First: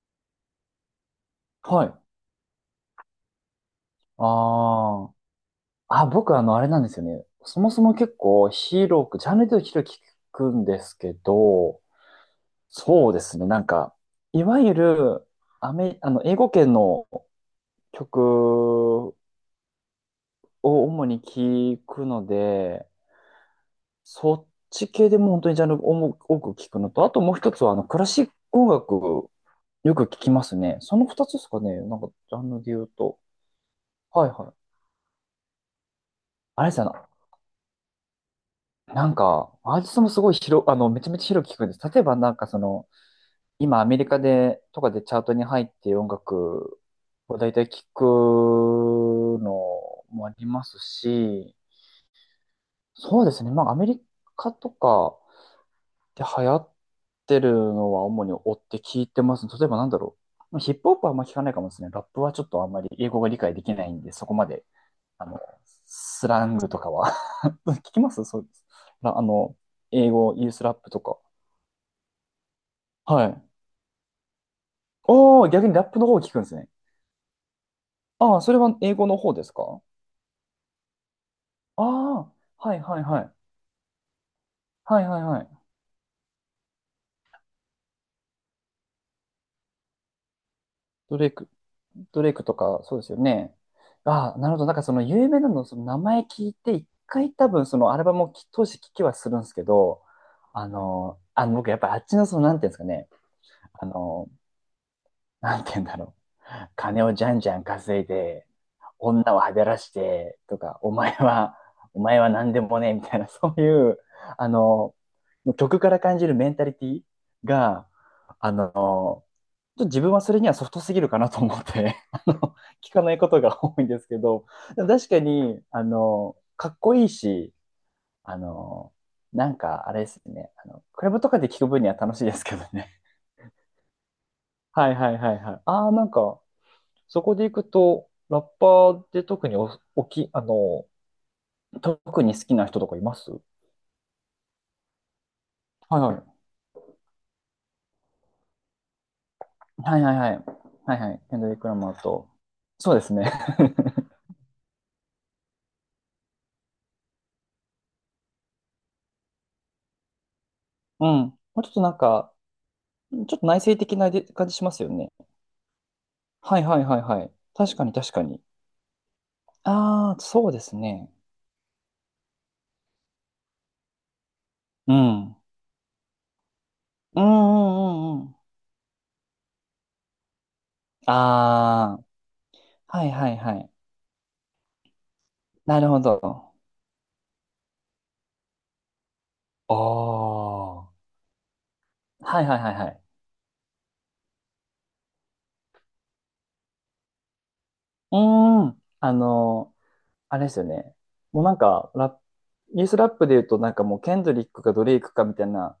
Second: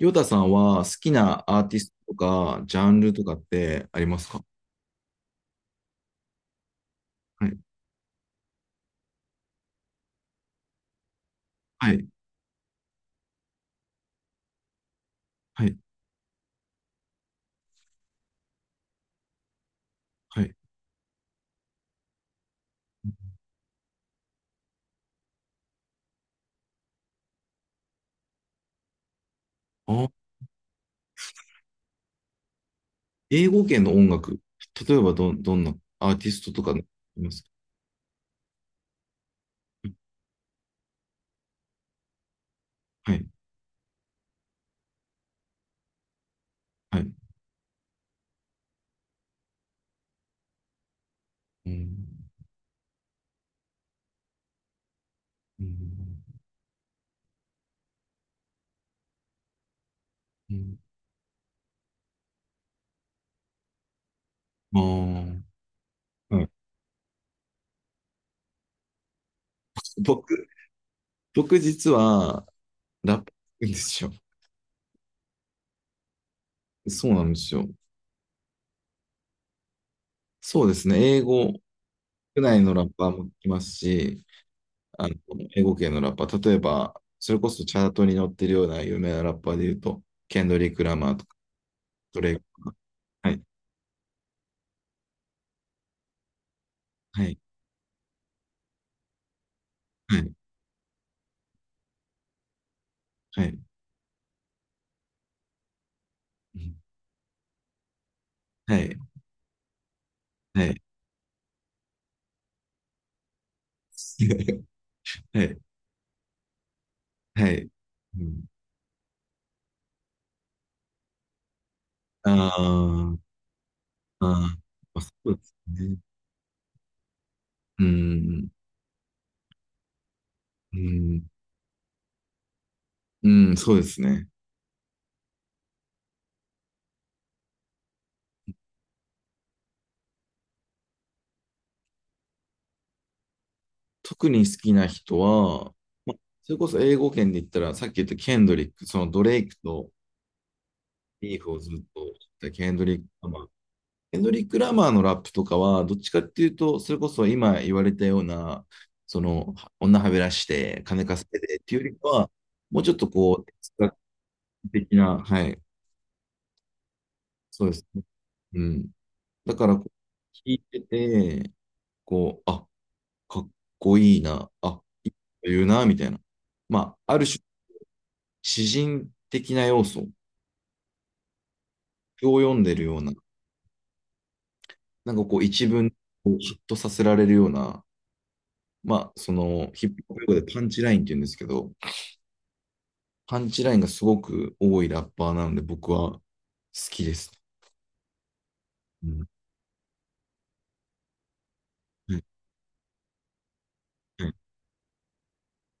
ヨタさんは好きなアーティはスい。トとか、ジャンルとかってありますか？ああ。あ、僕あれなんですよね。はい。そもそも結構広く、ジャンルで言うと広く聞くんですけど、はい。そうですね。なんか、いわゆる、はアい。メ、あの、英語圏の曲をはい。主に聞くので、そっち系でも本当にジャンルを多く多く聞くのと、あともう一つは、クラシック音楽、よくあ、聞きますね。その二つですかね。なんか、ジャンルで言うと。英語圏の音はい楽。はい。例えばどんなアーティストとあれかであすりよね。ますか？なんか、アーティストもすごい広、あの、めちゃめちゃ広く聞くんです。例えばなんかその、はい。今アメリカで、とかでチャートに入ってる音楽はい。を大体聞くのもありますし、うん。そうですね。まあアメリカとかうん。で流行ってるのは主に追って聞いてます。例えばなんだろうう。ヒッん。プホップはあんま聞かないかもですね。ラップはちょっとあんまり英語が理解できないんで、そこまで、ああの、ー。スはラい。ングとかは 聞きますそうです。あの、英語、ユ僕、ースラップとか。僕実はラッはプい。なんですよ。おー、逆にラップの方を聞くんですね。そうなんですよ。ああ、それは英語の方ですか？そうですね。英語、ああ国内のはいラッはいパーはも聞い。きますし、はいあの、はいはい。英語系のラッパー。例えば、それこそチャートに載ってるような有名なラッパーで言うと、ケンドリック・ラマードとレイか、ク、ドドレレイイククととか。か、そうですよはい、ね。ああ、なるほど。なんかその有名なの、その名前聞いて、一は回い、多分そのアルバムを当時聞きはするんですけど、はい、僕やっぱあっちのその、なんていうんですかね。はい、あの、なんていうんだろう。金をじゃんじゃん稼いで、はい、女をはべらしてとはか、い、お前は何でもね、みたいな、そういう、あ の、はい、曲から感じるメンタリティはい。が、うん。あの、ちょっと自分はそれにはソフトすぎるかなと思って あ聞かなー。いことが多いんですけど、あでもー、確そかうですに、ね。かっこいいし、うあん、の、なんか、あれですね、うクラブん、とかで聞く分には楽しいですけどね。うん、そうですね。はいはいはいはい。ああ、なんか、そこで行くと、ラッパーで特にお、おき、あの、特に好きな人とかいますは特に好きな人は、いまはあ、い。それこそ英語圏で言ったら、さっき言ったケンドリック、そのドレイクとはいはいはい。はいはい。ビケーンドフリッをク・ずラっマーとしと。てたケンドそうリでック・すラね。マエ ンドリック・ラマーのラップとかは、どっちかっていうと、それこそ今言われたような、その、女はべらして、金うん。稼もいでっうちょっていとうよなりんかは、か、もうちょっとちょっこう、と内哲省学的なで感じしますよ的ね。な、はい、はいはいはいはい。そうで確かすにね。確かに。うん。だからこああ、う、そ聞ういですてね。て、こう、あ、かっこいいな、あ、ういいこん。と言うな、みたいな。まあ、あうんる種、うんうんうん。詩人的な要素ああ、を読んでるようはいな、はいはい。なんかこう、一な文るほをど。ヒッとさせられるような、まあ、その、あヒップホップ用語でパンチあ、ラインって言うんですけど、はいはいはいはい。パンチラインがすごく多いラッパーなので、僕は好きです。うーん。うん。あれですよね。もうなんか、ラッはプ、い。イエスラップで言うとなんかもうケンはドい。リックかドレイクかみたいな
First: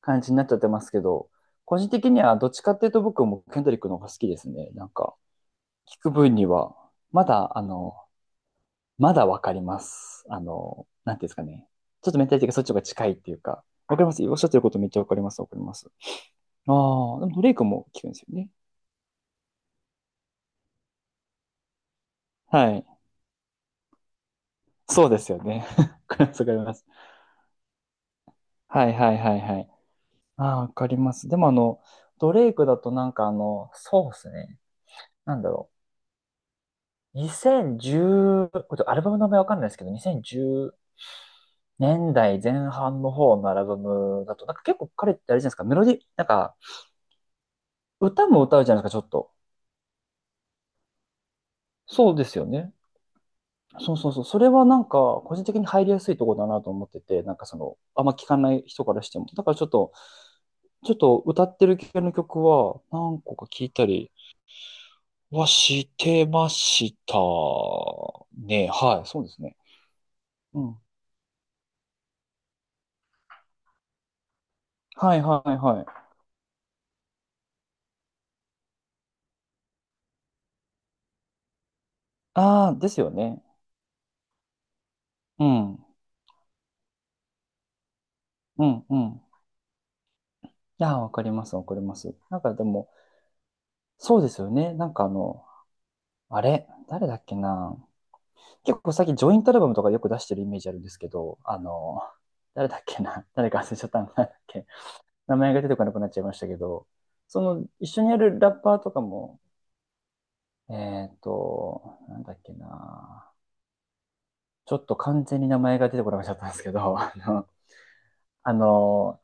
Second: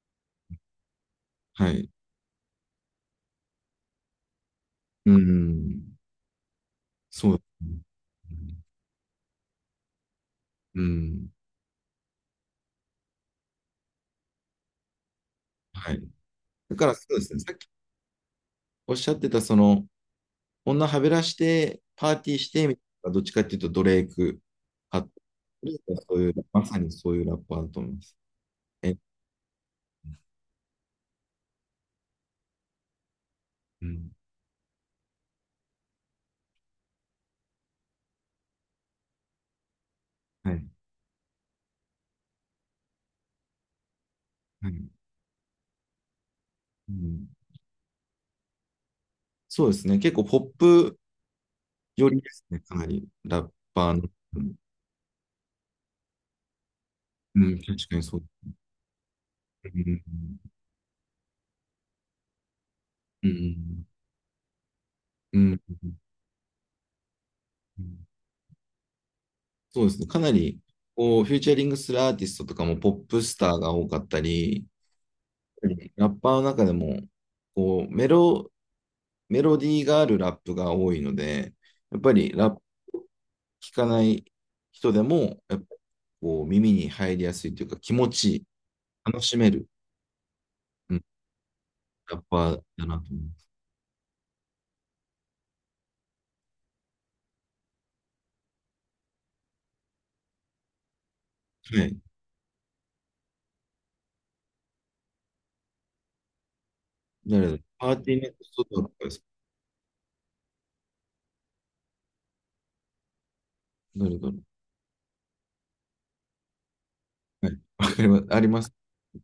感じになっちゃってますけど、は個人い。的にはどっちかっていうと僕もケンドリックの方が好きですね。なんうか、ん。聞く分には、まそうでだ、すね。まだわかります。うなんていうんでん。すかね。ちょっとメンタリティがそっちの方が近いっていうか、わかりますおっしゃってることめっちゃわかります。わかります。はい。だからそうああ、ででもすね。ドレさイっクきも聞くんですよね。おっしゃってた、その、女はべらして、パーティーして、はみたいい。な、どっちかっていうとドレイクそう派、ですよね。そ うわかりいまう、す。わかりままさす。にそういうラッパーだと思います。はいえ、はいはいはい。ああ、わかります。でもドレイクだとなんかうそん。うですね。なんだろう。2010、これアルバムの名前わかんないですけど、2010はい。年代前半の方のアルバムだと、なんかは結構い。彼ってあれじゃないですか、メロディ、なんかうん。歌も歌うじゃないですか、ちょっと。そうですね。結構ポップ寄そうりでですすよね。ね。かなり、ラッパそうーの。そうそう。そうれん、はなんか、個人的に入りやすいところだなと思ってて、なんうかそんの、確かにあんまそう。聞かない人からしても。だからちうょっと、ん。ちょっと歌ってる系の曲は何う個か聞いん、たりうはん、してましたうん。ね。はい、そうですね。そうですね。かなり、うん。こう、フューチャリングするアーティストとかもポップスターが多かったり、はいはいはい。ラッパーの中でも、こう、メロ、メロディーがあるラップが多いので、やっぱりラップああ、ですよね。聞かない人でも、うやっぱん。こう、耳に入りやすいというか、気持ちいい、うんう楽ん。しめる、いうやー、ん、わかります、わかります。ラッなんパかーでだも、なと思いまそうですよね。なんかあれ、誰だっけな。結構最近ジョイントアルバムとかよく出してるイメージあるんですけど、す。はい。誰だっけな。誰か忘れちゃったんだっけ。名前が出てこなくなっちゃいましたけど、そ誰だ、の、一パー緒にテやィーネッるラットパーととかかですか？も、なんだっけな。誰だろちょっと完全に名前が出てこなくなっちゃったんですけど、う。はい。わかります。ありあます。の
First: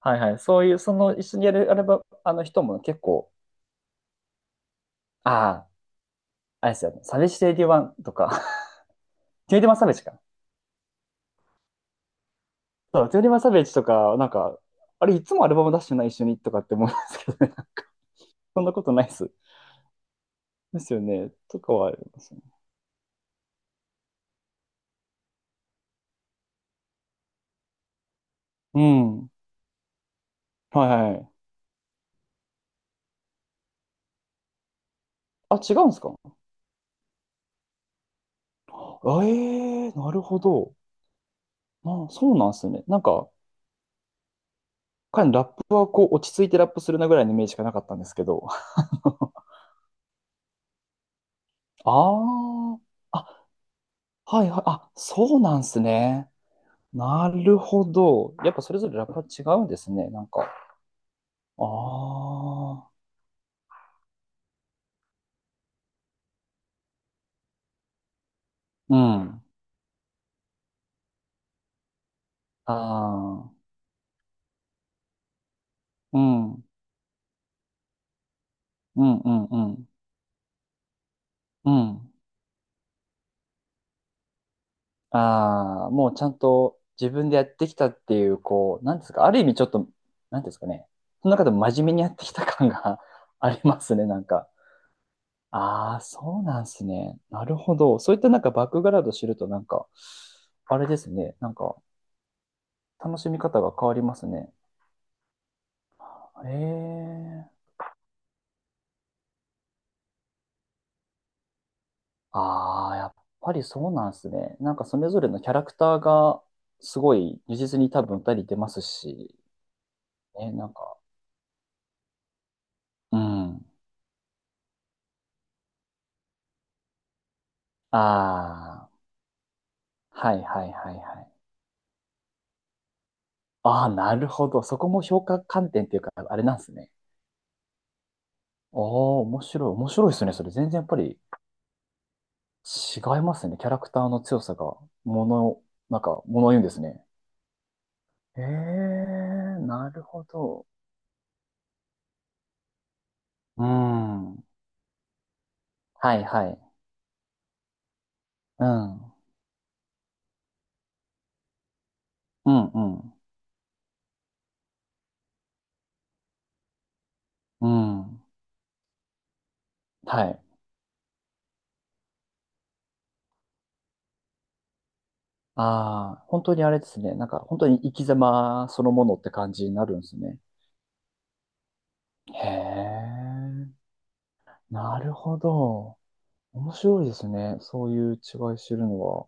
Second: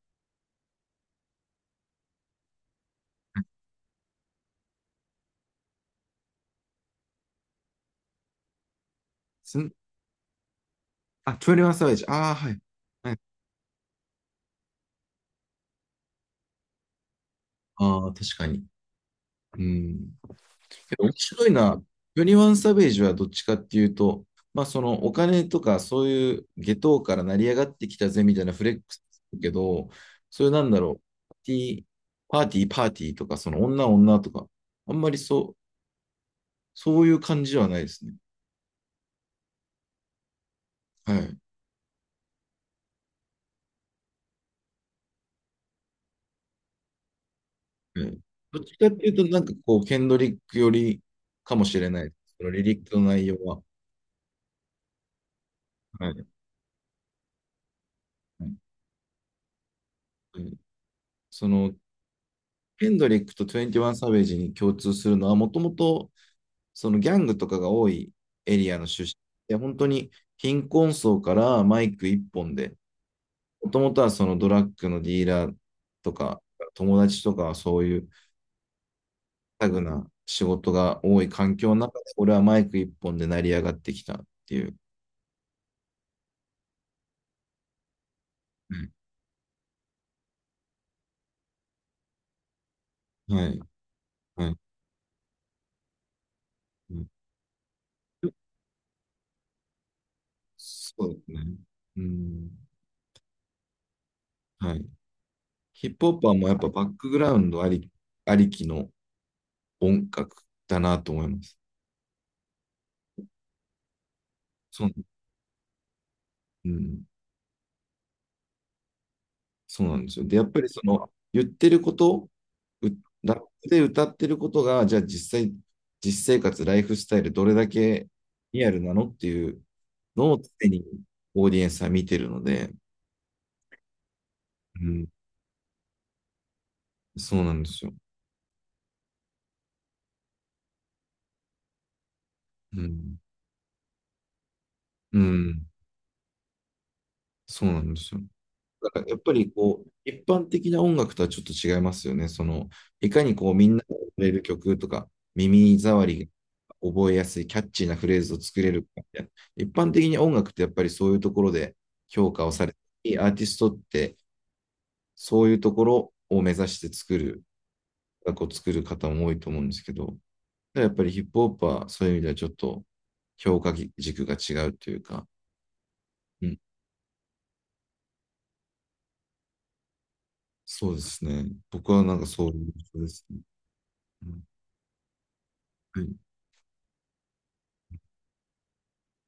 はいはい、そういう、その一緒にやる、あれば、あの人も結構、ああ、あれですよね、サベジワンとか、2マサベジか。あ、21サベージ。ああ、はい。そう、はい。2マサベジとか、なんか、あれ、いつもアルバム出してない一緒にとかって思うんですけどね。ああ、確かそんに。なことないです。うん。ですけよど面ね。白いとかな。はありますね。21サベージはどっちかっていうと、まあそのお金とかそういう下等から成り上がってきたぜみたいなフレッうクスん。はだけど、そういうなんいだろう、はい。パーティー、パーティー、パーティーとか、その女女とか、あんまりそう、あ、違うんですか？そういう感じはないですね。あええー、なるほど。はい。まあ、そうなんですね。なんか、彼のラップはこう、落ち着いてラップするなぐらいのイメージしかなかったんうですん、けど。どっちかっていう と、なんかこう、ケンドリックよりかもしれない。そのあリリックのあ、内容あ、は。はいはい、あ、そうなんすはい。ね。なるほど。はい。やっぱそれぞれラップは違うんですね、なんうか。ん、その、あヘあ、ンドリックと21サベージに共通するのは、もともとそのギャングとかが多いエリアのう出身ん。で、本当に貧困層からマイク一本あで、あ、もともとはそのドラッグのディーラーとうか、ん、うん、友達とかはそういううん、うタグん、な仕事が多い環境うの中で、ん。俺はマイク一本で成り上がってきたっていう。ああ、もうちゃんと自分でやってきたっていう、うこう、なんですか、ある意味ちょっと、なんですかね、その中でも真面目にやってきた感が ん。 はあい、りますね、なんはか。い、ああ、そうなんすうん。ね。なるほど。そういったなんかバックグラウンド知ると、なんか、あれでそすうですね。なね。んか、うん、楽しみ方が変わりますね。はい。ヒップホッパーもへやっぱバックグラウンえ。ドありきの音楽だなと思います。ああ、やっぱりそうなんですね。なんそかう、それぞれのキャラクターがうすん、ごい如実に多分たり出ますし、そうなんですよ。で、やっね、ぱなりんそか、の言ってること、う、うラッん。プで歌ってることが、じゃあ実際、実生活、ライフスタイル、どれだけリアルあなあ、のっていうはのをいは常いにはいはい。オーディエンスは見てるので、ああ、なるほど。そうこもん、評価観点っていうか、あれなんですね。そうなんですよ。ああ、面白い、面白いですね。それ全然やっぱりう違ん、いますね。キャラクターの強さが、うもの、ん、なんか、ものを言うんですね。そうなんですよ。へだからえ、やっぱりこう、なるほ一般ど。的な音楽とはちょっと違いますよね。その、いかにこう、うみんなが踊れるん。曲とか、耳障はいりはい。が覚えやすい、キャッチーなフレーズを作うれるかみん。たいな。一般的に音楽ってやっぱりそういうところで評価をうさんれうん。て、アーティストってそういうところを目指して作る、うん。音楽を作る方も多いと思うんですけど、はい。やっぱりヒップホップはそういう意味ではちょっと評価軸が違うというか、ああ、本う当ん、にあれですね。なんか本当に生き様そのものって感じになるんですね。そうですね。僕はなんかへそういう印ですね。え。うん。なるほど。はい。面白いですね。そういう違い知るのは。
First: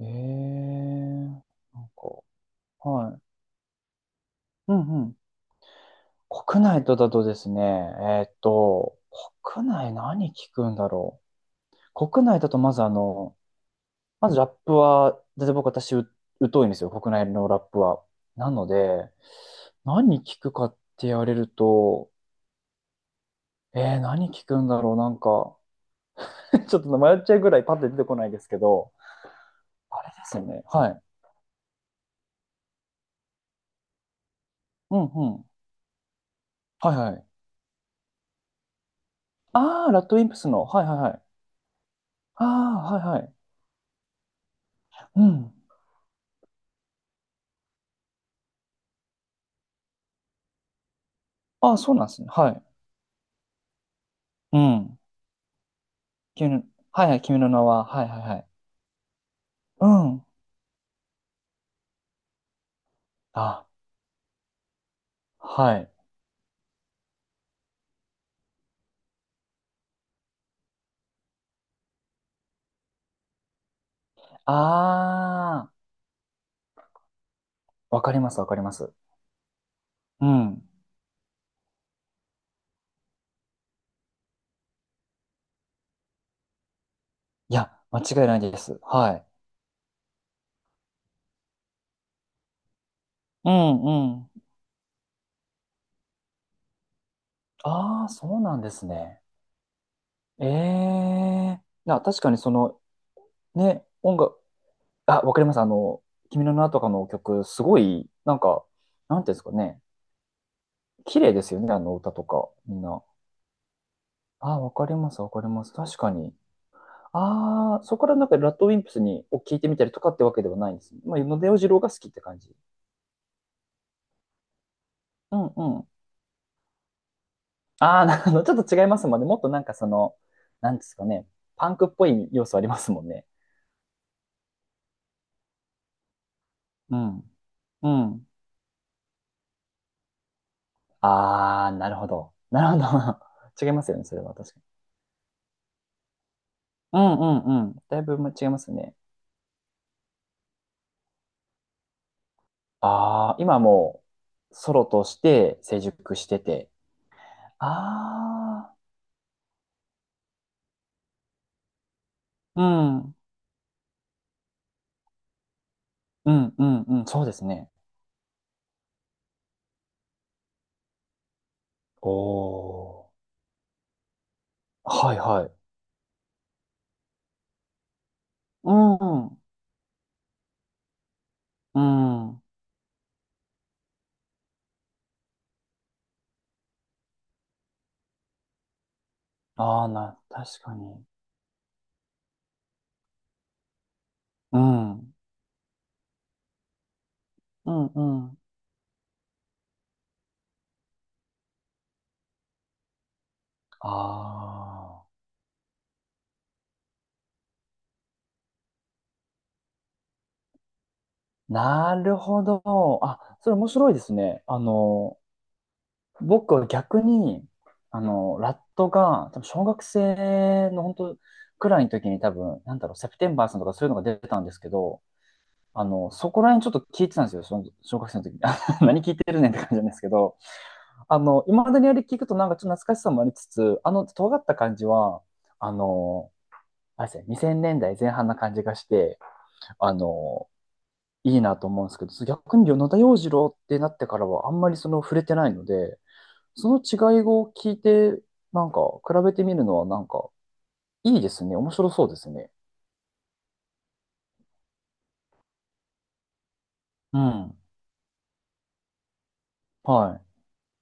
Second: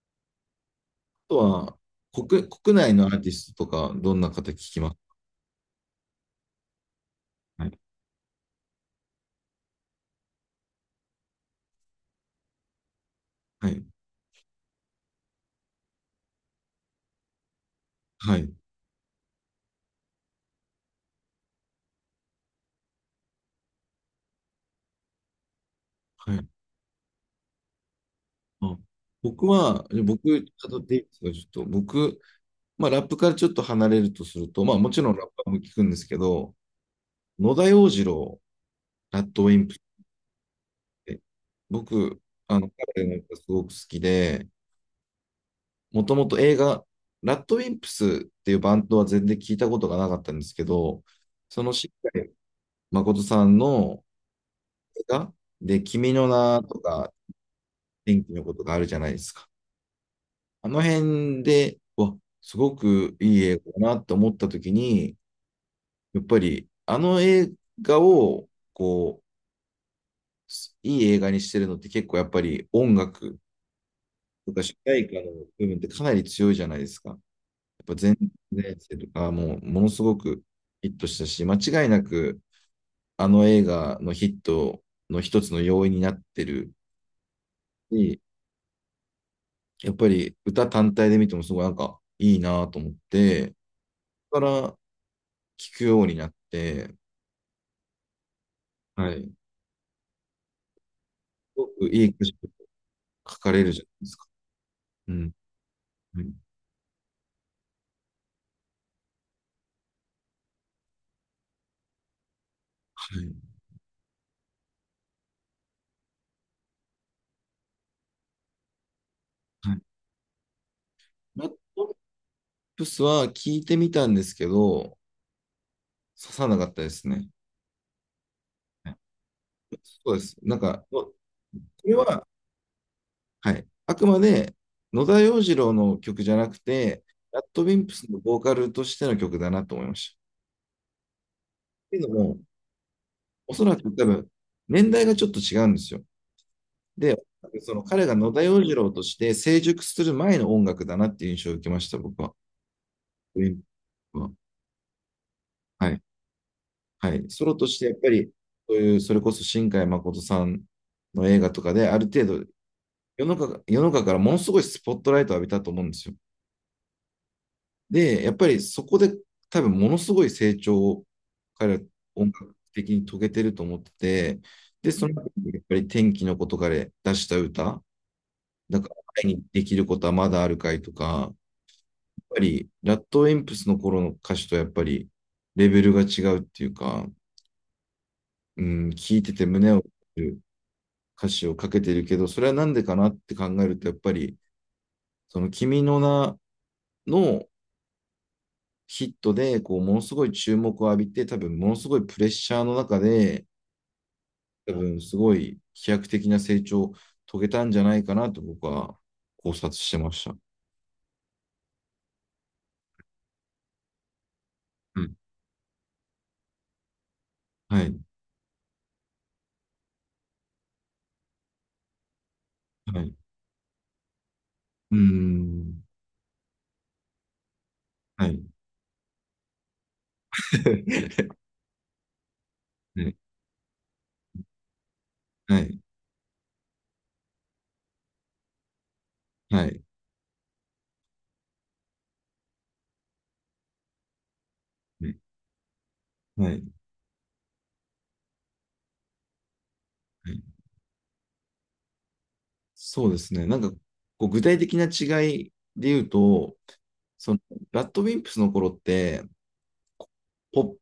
へえ。とは、なんか、国内のアはーい。ティストとか、どんな方聞うきんます？うん。国内とだとですね、はい。国内何聞くんだろう。国内だとまずはい。まずラップは、だって私疎いんですよ、国内のラップは。はない。ので、何聞くかって言われると、何聞くんだろう、なんか、はい。ちょっと迷っちゃうぐらいパッて出てこないですけあ、ど、僕は、じゃああれで僕、すよね。辿っはていい。いですか、ちょっと。僕、まあ、ラップからちょっと離れるとすると、まあ、もうちんろんラうッん。パーも聞くんですけど、はいはい。野田洋次郎、ラッドウィンプっああ、ラッドウィンプスの。はいはいはて、い。僕、ああの、あ、は彼のいはい。歌すごく好きで、うん。もともと映画、ラッドウィンプスっていうバンドは全然聞いたことがなかったんですけど、その、ああ、しそうなんっでかすね。りはい。誠さんのうん。映画で、君の君名の、とはいか、はい、君の名は。はいはい天気はのい。ことがあるじゃないですか。うん。あの辺で、わ、すごくいい映あ、画だなって思った時に、はい。やっぱりあの映画を、こう、いい映画にしてるのって結構やっぱり音楽とか主題歌の部あ分ってかなり強いじゃないですか。やっぱあ、わか全りますわかりま然す。生とかもうものすごうくん。ヒットしたし、間違いなくあの映画のヒットの一つの要因になってるいや、間し、違いないです。はい。やっぱり歌単体で見てもすごいなんかいいなと思って、うだんうん。から聞くようになって、ああ、そうなんですはい。ね。すええごくな、いい確歌か詞にその、書かれるじゃね、ないです音か。楽、うあ、ん。わかります。はい。君の名とかの曲、すごい、なんか、なんていうんですかね。綺麗ですよね、あの歌とか、みんな。あーわかります、わかります。確かに。ああ、そこからなんか、ラッドウィンプスを聞いてはみい。たりとかってわけではないんですね。まあ、野ラ出ッ洋次郎ドがリッ好きって感じ。プスは聞いてみたんですけど、うんうん。刺さなかったですね。ああ、なるほど。ちょっと違いはい。ますもんね。もっとなんかそそうの、です。なんなんでか、すかこね。パンクっれぽは、い要素ありますもんね。はい。あくまで野田洋次郎の曲じゃなくうて、ん。ラッドウィンうプスのん。ボーカルとしての曲だなと思いました。ああ、っなてるいほうのど。も、なるほど。お そ違いらますくよ多ね。それ分、は確かに。年代がちょっと違うんですよ。うんで、うんうそん。のだい彼がぶ野田違い洋ます次郎ね。として成熟する前の音楽だなっていう印象を受けました、僕は。ああ、今もうソロとして成はい。熟してて。はい。ソロとしてやっぱり、あそういう、それこそ新海誠さんの映画とかで、ある程度あ、うん。世の中からものすごいスポットライトを浴びたと思うんですよ。うんうんうん。そうですね。で、やっぱりそこで多分ものすごい成長を彼はお音楽的に遂ー。げてると思ってて、で、そのはい中はにい。やっぱり天気のことから出した歌、うだから前ん。にできることはまだあるかいとか、うぱん。り、ラットウィンプスの頃の歌手とやっぱり、レベルが違うっていうか、うん、聞いてて胸をああ、打る確かに。歌詞をかけてるけど、それはなんでかなって考えると、やっぱり、うん。その君の名のうんうん。ヒットで、こう、ものすごい注目を浴びて、多分、ものすごいプレッシャーの中で、あ多分、あ、すごい飛躍的な成長を遂げたんじゃないかなと僕は考察してました。なるほど。あ、それ面白いですね。うん。僕は逆に、はい。ラットが、多分小学生の本当くらいの時に多分、なんだろう、はセい。プテンバーさんとかそういうのが出たんですけうーど、ん。そこら辺ちょっと聞いてたんですよ、その小学生のは時に。い。あ何聞いてるねんって感じなんですけど、今までにあれ聞くとなんかちょっと 懐かしはさい。もありつつ、尖った感じは、はあい。の、あれですね、2000年代前半な感じがして、はい。あの、いいなと思うんですけど、逆に野田洋次郎ってなってからはあんまりそのは触い。れてないので、はい。その違いを聞いて、なんか比べてみるのはなんかはい。いいですね。面白そうですね。そうですね。なんか、こう具体的な違いで言うと、うその、ん。ラッドウィンプスの頃って、はい。ポップ、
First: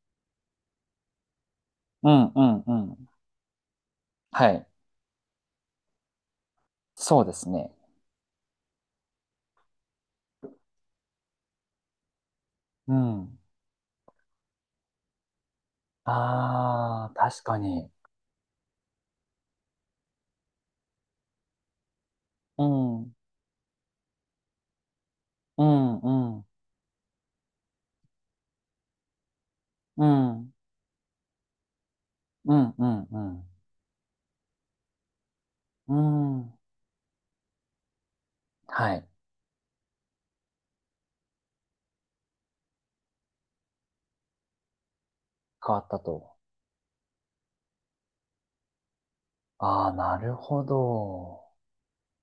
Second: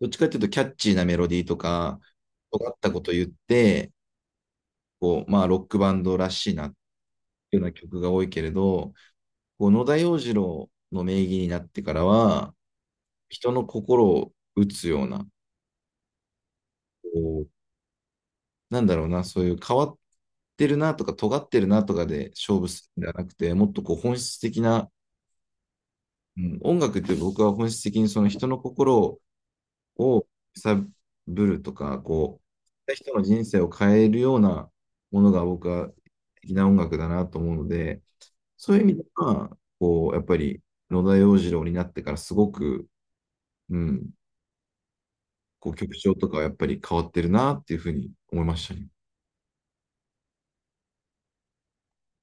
どっちかっていうとキャッチーなメロディーとか、うんうん尖うったこん。と言って、はい。こう、まあ、ロックバンドらしいなっそうですていうようなね。曲が多いけれど、こう野田洋次郎の名義になってからは、うん。人の心を打つような、こああ、確う、かに。なんだろうな、そういう変わってるなとか、尖ってるなとかで勝う負するんん。ではうなくて、もっとこう本質的な、んううん。ん、音楽って僕は本質的にその人の心うをん。揺さぶるとか、こうんうう、ん人の人う生を変えるようなものが僕はん。う的ん。な音楽だなと思うので、そういう意は味でい。は、こう、やっぱり野田洋次郎になってからすごく、うん、こう変わっ曲た調とと。かはやっぱり変わってるなっていうふうに思いましたね。ああ、なるほど。